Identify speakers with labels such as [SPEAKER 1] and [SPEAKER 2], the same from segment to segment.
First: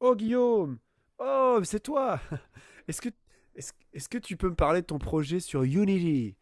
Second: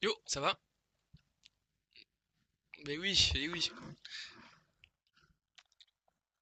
[SPEAKER 1] Oh,
[SPEAKER 2] Yo, ça va?
[SPEAKER 1] Guillaume. Oh, c'est toi.
[SPEAKER 2] Mais
[SPEAKER 1] Est-ce que,
[SPEAKER 2] oui, eh oui,
[SPEAKER 1] est-ce que tu peux me parler de ton projet sur Unity?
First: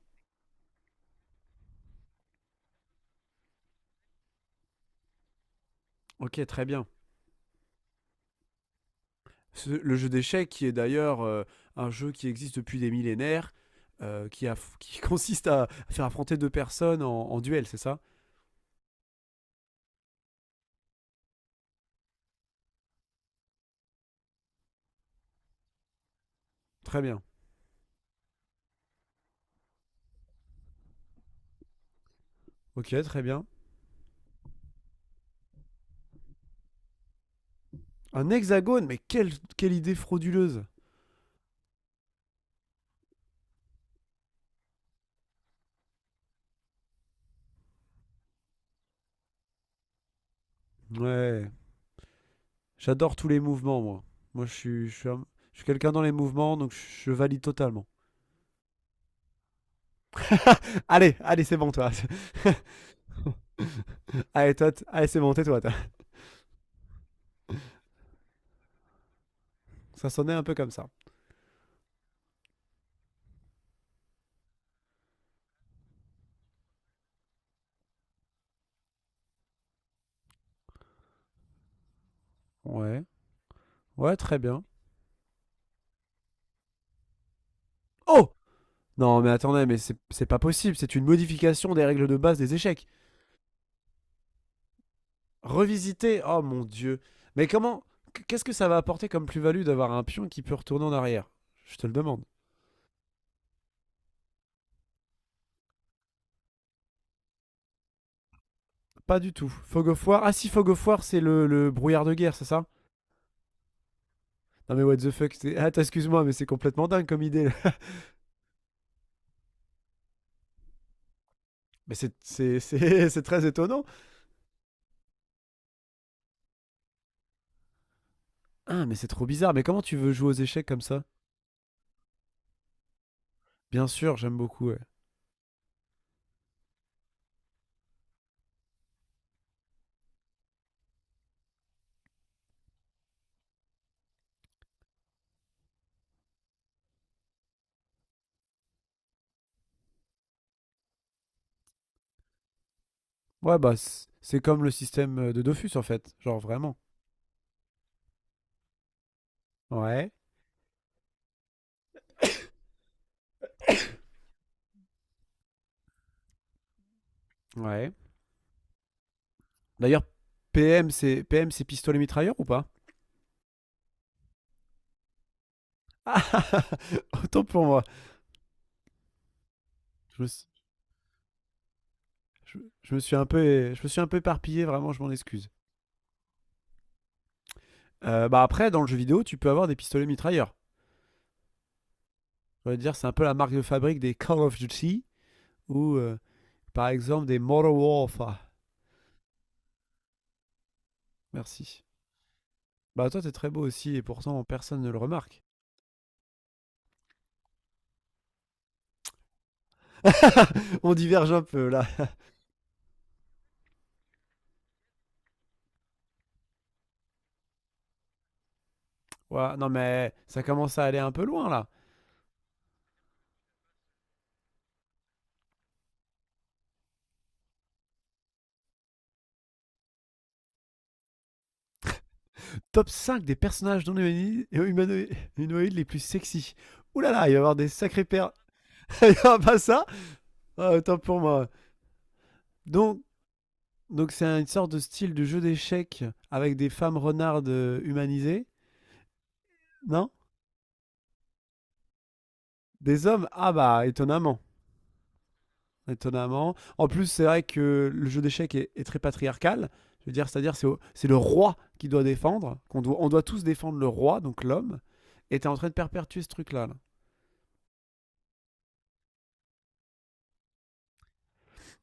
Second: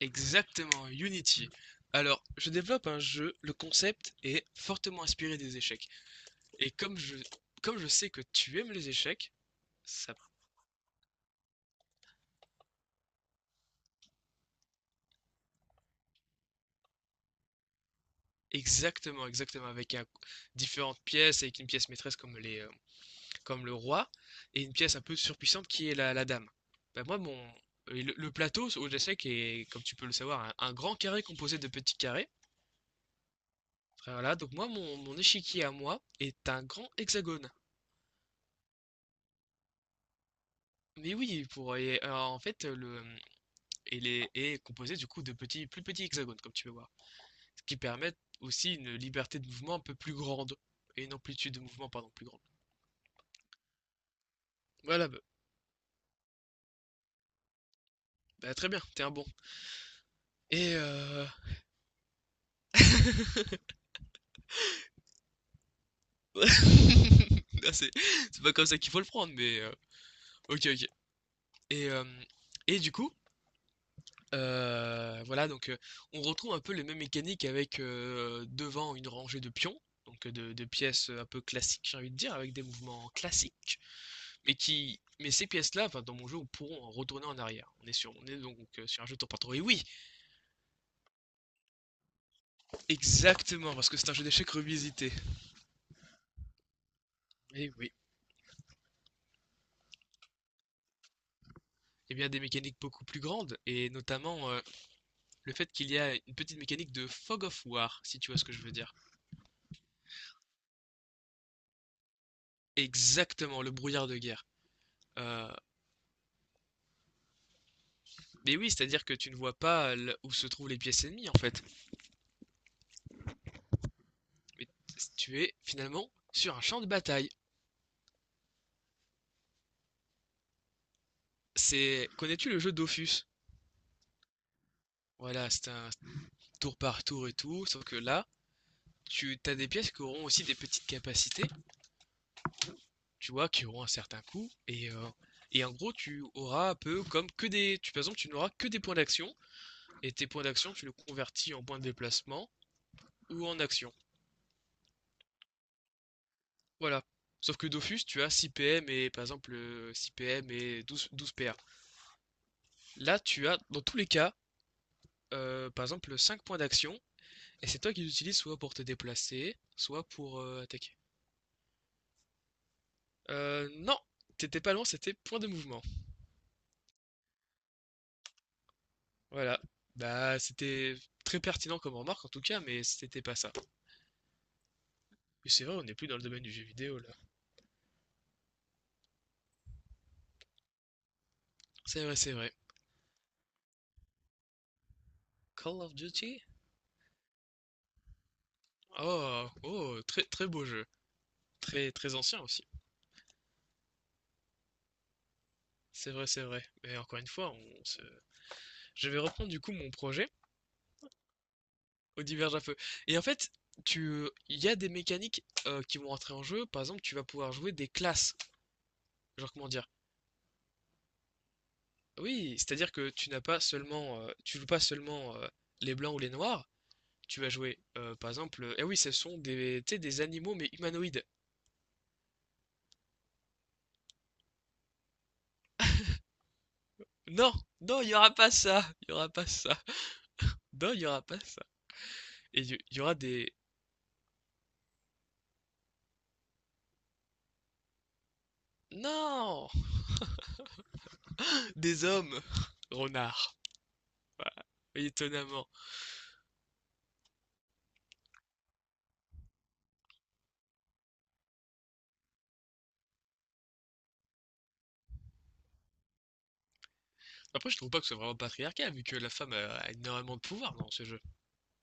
[SPEAKER 2] exactement, Unity. Alors, je développe un jeu, le concept est fortement inspiré des échecs.
[SPEAKER 1] Ok, très
[SPEAKER 2] Et
[SPEAKER 1] bien.
[SPEAKER 2] comme je sais que tu aimes les échecs,
[SPEAKER 1] Le jeu
[SPEAKER 2] ça...
[SPEAKER 1] d'échecs, qui est d'ailleurs un jeu qui existe depuis des millénaires, qui qui consiste à faire affronter deux personnes en, en duel, c'est ça?
[SPEAKER 2] Exactement, exactement, avec différentes pièces, avec une pièce maîtresse comme comme le roi, et une pièce un peu surpuissante qui est la dame.
[SPEAKER 1] Très
[SPEAKER 2] Bah, moi,
[SPEAKER 1] bien.
[SPEAKER 2] mon... et le plateau aux échecs est, comme tu peux le savoir, un grand carré composé de petits carrés.
[SPEAKER 1] Ok, très bien.
[SPEAKER 2] Voilà, donc moi, mon échiquier à moi est un grand hexagone.
[SPEAKER 1] Un hexagone, mais quelle idée frauduleuse!
[SPEAKER 2] Mais oui, pour et alors, en fait, le il est composé du coup de petits plus petits hexagones comme tu peux voir, ce qui permet aussi une liberté de mouvement un peu plus grande et une
[SPEAKER 1] Ouais,
[SPEAKER 2] amplitude de mouvement pardon plus grande.
[SPEAKER 1] j'adore tous les mouvements, moi. Moi, je suis, je
[SPEAKER 2] Voilà,
[SPEAKER 1] suis,
[SPEAKER 2] bah,
[SPEAKER 1] un- je suis quelqu'un dans les mouvements, donc je valide totalement.
[SPEAKER 2] bah, très bien, t'es un bon. Et euh...
[SPEAKER 1] Allez, c'est bon, toi. Allez, c'est bon, tais-toi. Toi.
[SPEAKER 2] Ah, c'est pas comme ça qu'il faut le prendre, mais,
[SPEAKER 1] Ça sonnait un peu
[SPEAKER 2] ok
[SPEAKER 1] comme
[SPEAKER 2] ok.
[SPEAKER 1] ça.
[SPEAKER 2] Et euh, et du coup, voilà donc, on retrouve un peu les mêmes mécaniques avec, devant une rangée de pions, donc, de pièces un peu classiques j'ai envie de dire avec des
[SPEAKER 1] Ouais.
[SPEAKER 2] mouvements classiques.
[SPEAKER 1] Ouais, très
[SPEAKER 2] mais
[SPEAKER 1] bien.
[SPEAKER 2] qui mais ces pièces-là, enfin, dans mon jeu, on pourront en retourner en arrière. On est sur, on
[SPEAKER 1] Oh,
[SPEAKER 2] est donc, sur un jeu de
[SPEAKER 1] non, mais
[SPEAKER 2] tour par tour. Et
[SPEAKER 1] attendez, mais
[SPEAKER 2] oui,
[SPEAKER 1] c'est pas possible. C'est une modification des règles de base des échecs.
[SPEAKER 2] exactement, parce que c'est un jeu d'échecs revisité.
[SPEAKER 1] Revisiter? Oh mon dieu. Mais
[SPEAKER 2] Et
[SPEAKER 1] comment?
[SPEAKER 2] oui,
[SPEAKER 1] Qu'est-ce que ça va apporter comme plus-value d'avoir un pion qui peut retourner en arrière? Je te le
[SPEAKER 2] et
[SPEAKER 1] demande.
[SPEAKER 2] bien des mécaniques beaucoup plus grandes, et notamment, le fait qu'il y a une petite mécanique de fog of war, si tu vois ce que je veux dire.
[SPEAKER 1] Pas du tout. Fog of War. Ah si, Fog of War, c'est le brouillard de guerre, c'est ça?
[SPEAKER 2] Exactement, le brouillard de guerre.
[SPEAKER 1] Non mais what the fuck
[SPEAKER 2] Euh,
[SPEAKER 1] ah, excuse-moi, mais c'est complètement dingue comme idée. Là.
[SPEAKER 2] mais oui, c'est-à-dire que tu ne vois pas où se trouvent les pièces ennemies en fait.
[SPEAKER 1] Mais c'est c'est très étonnant.
[SPEAKER 2] Mais tu es finalement sur un champ de bataille.
[SPEAKER 1] Ah, mais c'est trop bizarre. Mais comment tu veux jouer aux échecs comme ça?
[SPEAKER 2] Connais-tu le jeu Dofus?
[SPEAKER 1] Bien sûr, j'aime beaucoup. Ouais.
[SPEAKER 2] Voilà, c'est un tour par tour et tout, sauf que là, tu as des pièces qui auront aussi des petites capacités, tu vois, qui auront un certain coût. Et en gros, tu auras un peu comme que des. Tu, par exemple, tu n'auras que des points d'action, et tes points d'action, tu les convertis en points de déplacement ou
[SPEAKER 1] Ouais,
[SPEAKER 2] en
[SPEAKER 1] bah,
[SPEAKER 2] action.
[SPEAKER 1] c'est comme le système de Dofus, en fait. Genre, vraiment.
[SPEAKER 2] Voilà. Sauf que Dofus, tu as 6 PM et par exemple, six 6
[SPEAKER 1] Ouais,
[SPEAKER 2] PM et 12 12 PA. Là, tu as dans tous les cas, par exemple, 5 points d'action, et c'est
[SPEAKER 1] ouais.
[SPEAKER 2] toi qui les utilises soit pour te déplacer,
[SPEAKER 1] D'ailleurs,
[SPEAKER 2] soit pour,
[SPEAKER 1] PM,
[SPEAKER 2] attaquer.
[SPEAKER 1] c'est PM, c'est pistolet mitrailleur ou pas?
[SPEAKER 2] Non, t'étais pas loin, c'était point de mouvement.
[SPEAKER 1] Ah, autant pour moi.
[SPEAKER 2] Voilà.
[SPEAKER 1] Je me,
[SPEAKER 2] Bah,
[SPEAKER 1] suis-
[SPEAKER 2] c'était très pertinent comme remarque en tout
[SPEAKER 1] je-
[SPEAKER 2] cas, mais
[SPEAKER 1] je me suis
[SPEAKER 2] c'était
[SPEAKER 1] un
[SPEAKER 2] pas ça.
[SPEAKER 1] peu, je me suis un peu éparpillé, vraiment, je m'en
[SPEAKER 2] Et
[SPEAKER 1] excuse.
[SPEAKER 2] c'est vrai, on n'est plus dans le domaine du jeu vidéo là.
[SPEAKER 1] Bah après, dans le jeu vidéo, tu peux avoir des pistolets mitrailleurs.
[SPEAKER 2] C'est vrai, c'est vrai.
[SPEAKER 1] Je veux dire, c'est un peu la marque de fabrique des Call of Duty
[SPEAKER 2] Call
[SPEAKER 1] ou,
[SPEAKER 2] of Duty?
[SPEAKER 1] par exemple, des Modern Warfare.
[SPEAKER 2] Oh, oh, très très beau jeu.
[SPEAKER 1] Merci.
[SPEAKER 2] Très très ancien aussi.
[SPEAKER 1] Bah toi, t'es très beau aussi, et pourtant, personne ne le remarque.
[SPEAKER 2] C'est vrai, c'est vrai. Mais encore une fois, on se... Je vais reprendre du coup mon projet
[SPEAKER 1] On diverge un peu là.
[SPEAKER 2] au diverge à feu. Et en fait, il y a des mécaniques, qui vont rentrer en jeu. Par exemple, tu vas pouvoir jouer des classes. Genre
[SPEAKER 1] Ouais,
[SPEAKER 2] comment
[SPEAKER 1] non
[SPEAKER 2] dire?
[SPEAKER 1] mais ça commence à aller un peu loin là.
[SPEAKER 2] Oui, c'est-à-dire que tu n'as pas seulement, tu joues pas seulement, les blancs ou les noirs. Tu vas jouer, par exemple, eh oui, ce sont des, tu sais, des animaux mais humanoïdes.
[SPEAKER 1] Top 5 des personnages non humani- humano- humanoïdes les plus sexy. Ouh là là, il va y
[SPEAKER 2] Non,
[SPEAKER 1] avoir des
[SPEAKER 2] non,
[SPEAKER 1] sacrés
[SPEAKER 2] il y
[SPEAKER 1] perles.
[SPEAKER 2] aura pas ça,
[SPEAKER 1] Il
[SPEAKER 2] il y
[SPEAKER 1] n'y
[SPEAKER 2] aura
[SPEAKER 1] aura
[SPEAKER 2] pas
[SPEAKER 1] pas
[SPEAKER 2] ça.
[SPEAKER 1] ça? Ah,
[SPEAKER 2] Non,
[SPEAKER 1] tant
[SPEAKER 2] il y
[SPEAKER 1] pour
[SPEAKER 2] aura pas
[SPEAKER 1] moi.
[SPEAKER 2] ça. Et il y, y
[SPEAKER 1] Donc,
[SPEAKER 2] aura des,
[SPEAKER 1] donc c'est une sorte de style de jeu d'échecs avec des femmes renardes humanisées,
[SPEAKER 2] non,
[SPEAKER 1] non?
[SPEAKER 2] des hommes,
[SPEAKER 1] Des hommes? Ah
[SPEAKER 2] renards.
[SPEAKER 1] bah étonnamment,
[SPEAKER 2] Voilà. Étonnamment.
[SPEAKER 1] étonnamment. En plus, c'est vrai que le jeu d'échecs est très patriarcal. Je veux dire, c'est le roi qui doit défendre, on doit tous défendre le roi, donc l'homme. Et t'es en train de perpétuer ce truc-là. Là.
[SPEAKER 2] Après, je trouve pas que c'est vraiment patriarcal, vu que la femme a énormément de pouvoir dans ce jeu.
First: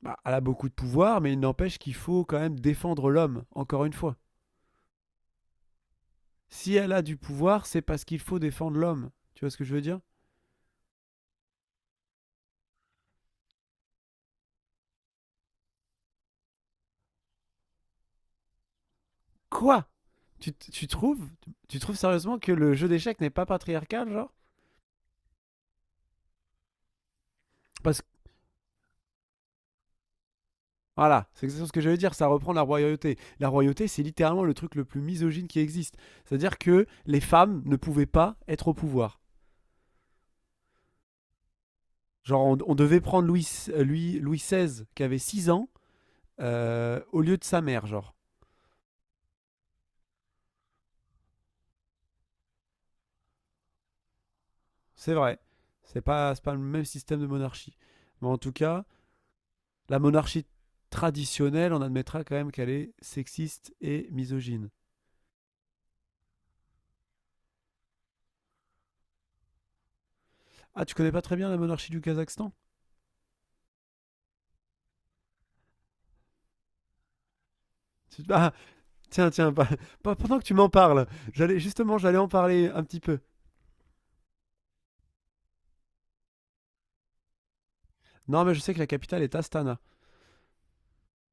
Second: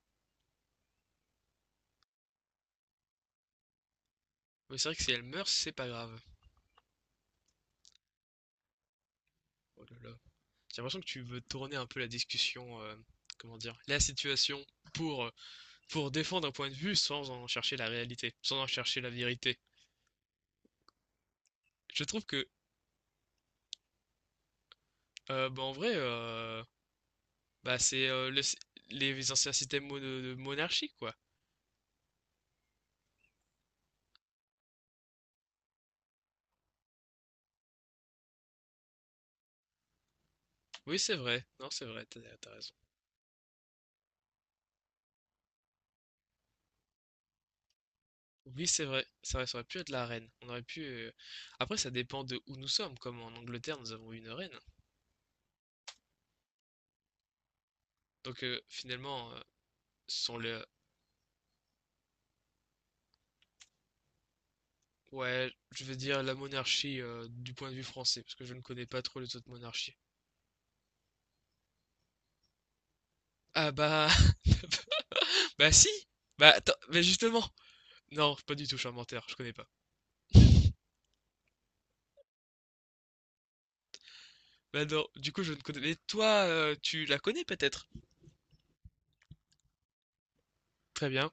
[SPEAKER 1] Bah, elle a beaucoup de pouvoir, mais il n'empêche qu'il faut quand même défendre l'homme, encore une fois.
[SPEAKER 2] Mais c'est vrai que si elle meurt, c'est pas grave.
[SPEAKER 1] Si elle a du pouvoir, c'est parce qu'il faut défendre l'homme. Tu vois ce que je veux
[SPEAKER 2] Oh
[SPEAKER 1] dire?
[SPEAKER 2] là là. J'ai l'impression que tu veux tourner un peu la discussion, comment dire, la situation pour, pour défendre un point de vue sans en chercher la réalité, sans en chercher la vérité.
[SPEAKER 1] Quoi? Tu trouves? Tu trouves
[SPEAKER 2] Je trouve
[SPEAKER 1] sérieusement
[SPEAKER 2] que
[SPEAKER 1] que le jeu d'échecs n'est pas patriarcal, genre?
[SPEAKER 2] Bah, en vrai, bah,
[SPEAKER 1] Parce que,
[SPEAKER 2] c'est, les anciens systèmes de monarchie, quoi.
[SPEAKER 1] voilà, c'est exactement ce que j'allais dire, ça reprend la royauté. La royauté, c'est littéralement le truc le plus misogyne qui existe. C'est-à-dire que les femmes ne pouvaient pas être au pouvoir.
[SPEAKER 2] Oui, c'est vrai. Non, c'est vrai, t'as,
[SPEAKER 1] Genre,
[SPEAKER 2] t'as raison.
[SPEAKER 1] on devait prendre Louis, Louis XVI, qui avait 6 ans, au lieu de sa mère, genre.
[SPEAKER 2] Oui, c'est vrai. C'est vrai, ça aurait pu être la reine. On aurait pu, après, ça dépend de où nous sommes. Comme en Angleterre, nous avons une reine.
[SPEAKER 1] C'est vrai. C'est pas le même système de monarchie. Mais en
[SPEAKER 2] Donc,
[SPEAKER 1] tout cas,
[SPEAKER 2] finalement,
[SPEAKER 1] la
[SPEAKER 2] ce sont
[SPEAKER 1] monarchie
[SPEAKER 2] les.
[SPEAKER 1] traditionnelle, on admettra quand même qu'elle est sexiste et misogyne.
[SPEAKER 2] Ouais, je veux dire la monarchie, du point de vue français, parce que je ne connais pas trop les autres monarchies.
[SPEAKER 1] Ah, tu connais pas très bien la monarchie du Kazakhstan?
[SPEAKER 2] Ah bah. Bah si! Bah attends, mais justement! Non,
[SPEAKER 1] Ah,
[SPEAKER 2] pas du tout, je suis un menteur,
[SPEAKER 1] tiens,
[SPEAKER 2] je
[SPEAKER 1] tiens,
[SPEAKER 2] connais pas.
[SPEAKER 1] pas, pas- pendant que tu m'en parles, j'allais en parler un petit peu.
[SPEAKER 2] Bah non, du coup, je ne connais. Mais toi, tu la connais peut-être?
[SPEAKER 1] Non, mais je sais que la capitale est Astana.
[SPEAKER 2] Très bien.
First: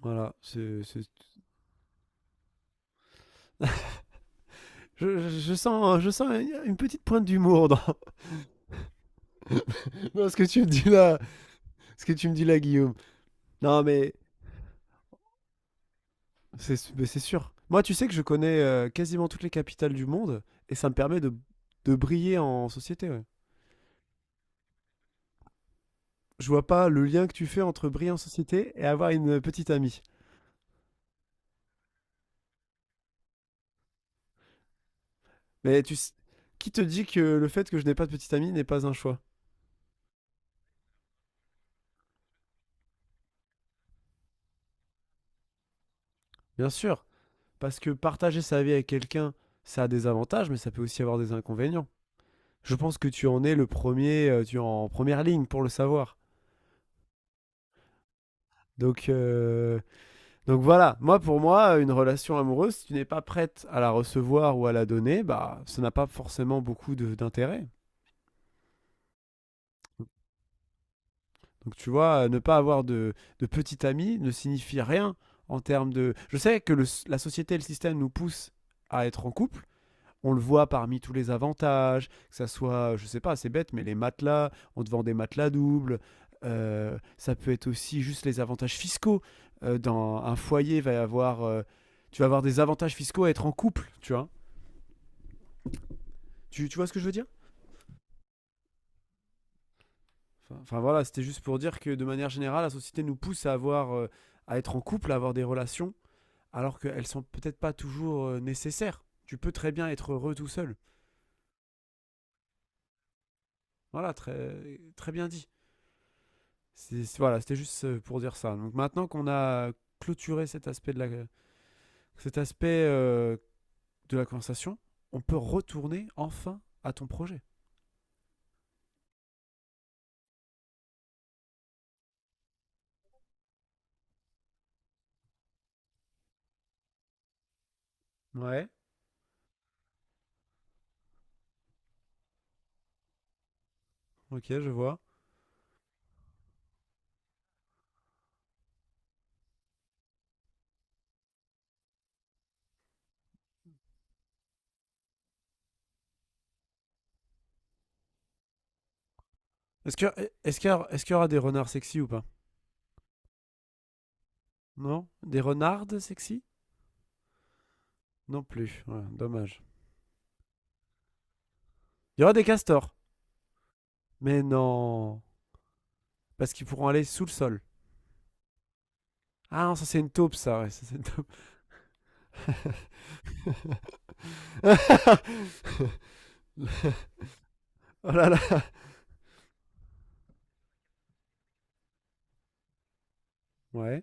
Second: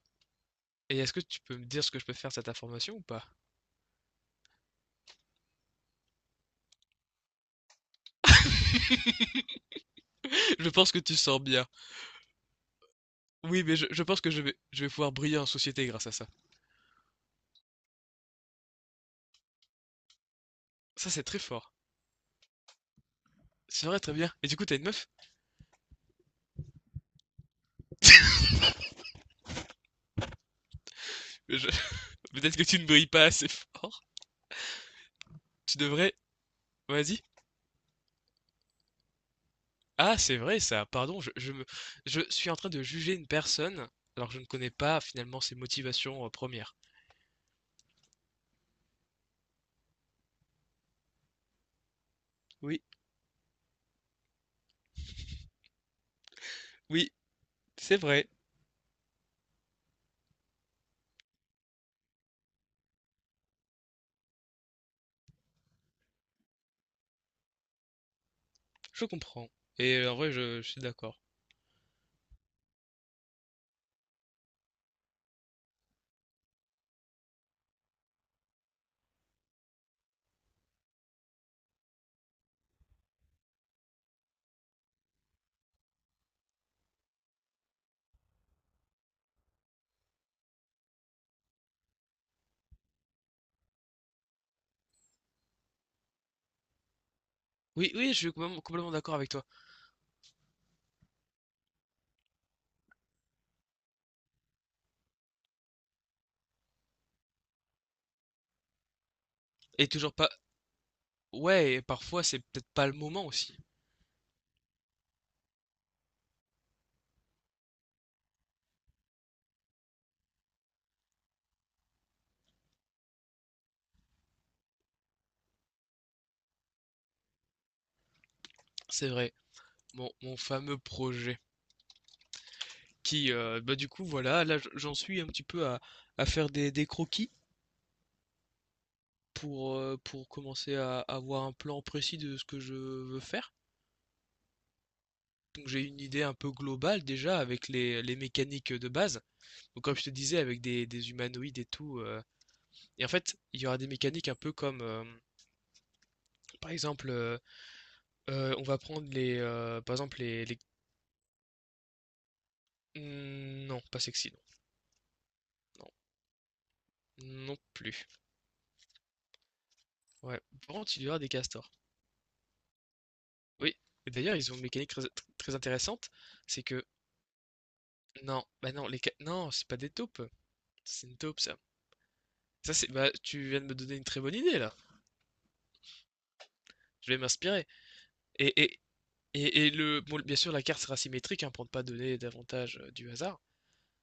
[SPEAKER 1] Voilà, c'est,
[SPEAKER 2] Et
[SPEAKER 1] c'est-
[SPEAKER 2] est-ce que tu peux me dire ce que je peux faire de cette information ou pas?
[SPEAKER 1] Je sens, je sens une petite pointe d'humour dans, dans ce que tu me
[SPEAKER 2] Je
[SPEAKER 1] dis
[SPEAKER 2] pense que tu
[SPEAKER 1] là,
[SPEAKER 2] sors bien.
[SPEAKER 1] ce que tu me dis là, Guillaume.
[SPEAKER 2] Oui, mais
[SPEAKER 1] Non,
[SPEAKER 2] je
[SPEAKER 1] mais
[SPEAKER 2] pense que je vais pouvoir briller en société grâce à ça.
[SPEAKER 1] c'est mais c'est sûr. Moi, tu sais que je connais quasiment toutes les capitales du monde et ça me
[SPEAKER 2] Ça,
[SPEAKER 1] permet
[SPEAKER 2] c'est très fort.
[SPEAKER 1] de briller en société. Ouais.
[SPEAKER 2] C'est vrai, très bien. Et du coup, t'as une meuf?
[SPEAKER 1] Je vois pas le lien que tu fais entre briller en société et avoir une petite amie.
[SPEAKER 2] Je- Peut-être que tu ne brilles pas assez fort. Tu
[SPEAKER 1] Mais tu s-
[SPEAKER 2] devrais.
[SPEAKER 1] qui te dit que
[SPEAKER 2] Vas-y.
[SPEAKER 1] le fait que je n'ai pas de petite amie n'est pas un choix?
[SPEAKER 2] Ah, c'est vrai ça. Pardon, je suis en train de juger une personne alors que je ne connais pas finalement ses motivations,
[SPEAKER 1] Bien
[SPEAKER 2] premières.
[SPEAKER 1] sûr, parce que partager sa vie avec quelqu'un, ça a des avantages, mais ça peut aussi avoir des inconvénients. Je
[SPEAKER 2] Oui,
[SPEAKER 1] pense que tu en es le premier, tu es en première ligne pour le savoir.
[SPEAKER 2] oui, c'est vrai.
[SPEAKER 1] Donc, euh, Donc voilà, moi pour moi, une relation amoureuse, si tu n'es pas prête à la recevoir ou à la donner, bah ça n'a pas forcément beaucoup d'intérêt.
[SPEAKER 2] Je comprends. Et en vrai, je suis d'accord.
[SPEAKER 1] Donc tu vois, ne pas avoir de petit ami ne signifie rien en termes de... Je sais que la société et le système nous poussent à être en couple. On le voit parmi tous les avantages, que ça soit, je sais pas, c'est bête, mais les matelas, on te vend des matelas doubles. Ça peut être aussi juste les avantages fiscaux. Dans un foyer, va y avoir, tu vas avoir des avantages fiscaux à être en couple, tu vois. Tu vois ce que je veux dire?
[SPEAKER 2] Oui, oui, je suis complètement complètement d'accord avec toi.
[SPEAKER 1] Voilà, c'était juste pour dire que de manière générale, la société nous pousse à avoir, à être en couple, à avoir des relations, alors qu'elles sont peut-être pas toujours nécessaires. Tu peux très
[SPEAKER 2] Et
[SPEAKER 1] bien
[SPEAKER 2] toujours
[SPEAKER 1] être
[SPEAKER 2] pas.
[SPEAKER 1] heureux tout seul.
[SPEAKER 2] Ouais, et parfois c'est peut-être pas le moment aussi.
[SPEAKER 1] Voilà, très bien dit. Voilà, c'était juste pour dire ça. Donc maintenant qu'on a clôturé cet aspect cet aspect euh, de la conversation, on peut retourner enfin à ton projet.
[SPEAKER 2] C'est vrai. Mon fameux projet. Qui, bah du coup, voilà, là j'en suis un petit peu à faire des croquis
[SPEAKER 1] Ouais.
[SPEAKER 2] pour, pour commencer à avoir un plan précis de ce que je veux faire.
[SPEAKER 1] Ok, je vois.
[SPEAKER 2] Donc j'ai une idée un peu globale déjà avec les mécaniques de base. Donc comme je te disais, avec des humanoïdes et tout, et en fait, il y aura des mécaniques un peu comme, par exemple, on va prendre les, par
[SPEAKER 1] Est-ce que,
[SPEAKER 2] exemple
[SPEAKER 1] Est-ce qu'il y aura des renards sexy ou pas?
[SPEAKER 2] hmm, non, pas sexy, non,
[SPEAKER 1] Non? Des
[SPEAKER 2] non,
[SPEAKER 1] renardes sexy?
[SPEAKER 2] non plus.
[SPEAKER 1] Non plus. Ouais, dommage.
[SPEAKER 2] Ouais, par contre, il y aura des castors.
[SPEAKER 1] Il y aura des castors?
[SPEAKER 2] Oui. Et d'ailleurs,
[SPEAKER 1] Mais
[SPEAKER 2] ils ont une mécanique très,
[SPEAKER 1] non.
[SPEAKER 2] très intéressante,
[SPEAKER 1] Parce
[SPEAKER 2] c'est
[SPEAKER 1] qu'ils
[SPEAKER 2] que
[SPEAKER 1] pourront aller sous le sol.
[SPEAKER 2] non, bah non, non,
[SPEAKER 1] Ah
[SPEAKER 2] c'est
[SPEAKER 1] non,
[SPEAKER 2] pas
[SPEAKER 1] ça
[SPEAKER 2] des
[SPEAKER 1] c'est une
[SPEAKER 2] taupes,
[SPEAKER 1] taupe, ça. Ouais, ça c'est une
[SPEAKER 2] c'est une
[SPEAKER 1] taupe.
[SPEAKER 2] taupe ça. Ça c'est, bah tu viens de me donner une très bonne idée là. Je vais m'inspirer.
[SPEAKER 1] Oh là là.
[SPEAKER 2] Et et et bon, bien sûr, la carte sera symétrique hein, pour ne pas donner davantage, du hasard.
[SPEAKER 1] Ouais.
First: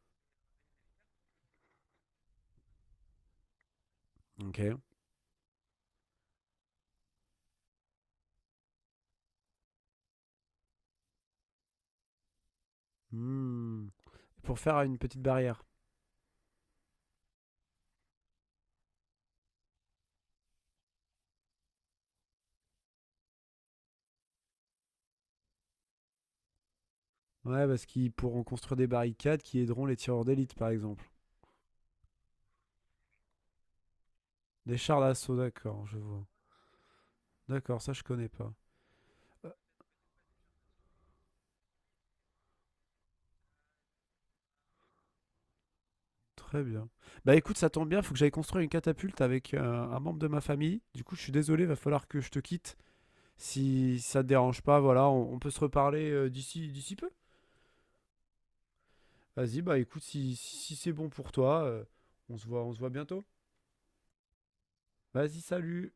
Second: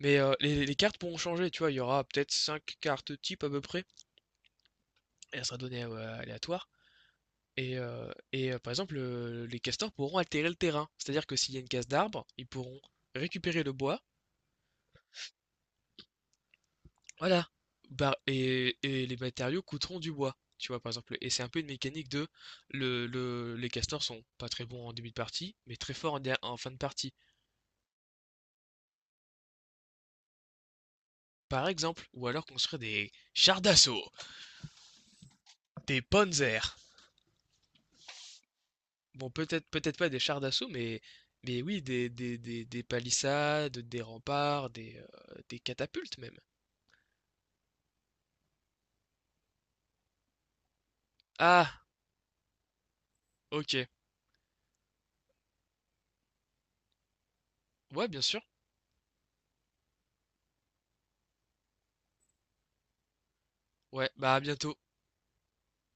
[SPEAKER 2] Mais, les cartes pourront changer, tu vois, il y aura peut-être 5 cartes types à peu près,
[SPEAKER 1] Ok.
[SPEAKER 2] et elle sera donnée, aléatoire. Et, par exemple, les castors pourront altérer le terrain. C'est-à-dire que s'il y a une casse d'arbre, ils pourront récupérer le
[SPEAKER 1] Hmm.
[SPEAKER 2] bois.
[SPEAKER 1] Pour faire une petite barrière.
[SPEAKER 2] Voilà. Bah, et les matériaux coûteront du bois. Tu vois, par exemple. Et c'est un peu une mécanique de les castors sont pas très bons en début de partie, mais très forts en fin de partie.
[SPEAKER 1] Ouais, parce qu'ils pourront construire des barricades qui aideront les tireurs d'élite, par exemple.
[SPEAKER 2] Par exemple, ou alors construire des chars d'assaut,
[SPEAKER 1] Des chars d'assaut, d'accord, je
[SPEAKER 2] des
[SPEAKER 1] vois.
[SPEAKER 2] panzers.
[SPEAKER 1] D'accord, ça je connais pas.
[SPEAKER 2] Bon,
[SPEAKER 1] Euh,
[SPEAKER 2] peut-être pas des chars d'assaut, mais, oui, des palissades, des remparts, des catapultes même.
[SPEAKER 1] Très bien. Bah écoute, ça tombe bien, faut que j'aille construire une catapulte avec un membre de ma famille. Du coup, je suis désolé, va
[SPEAKER 2] Ah,
[SPEAKER 1] falloir que je te quitte.
[SPEAKER 2] ok.
[SPEAKER 1] Si ça te dérange pas, voilà, on peut se reparler d'ici d'ici peu.
[SPEAKER 2] Ouais, bien sûr.
[SPEAKER 1] Vas-y, bah écoute, si c'est bon pour toi, on se voit bientôt.
[SPEAKER 2] Ouais, bah à bientôt.
[SPEAKER 1] Vas-y, salut.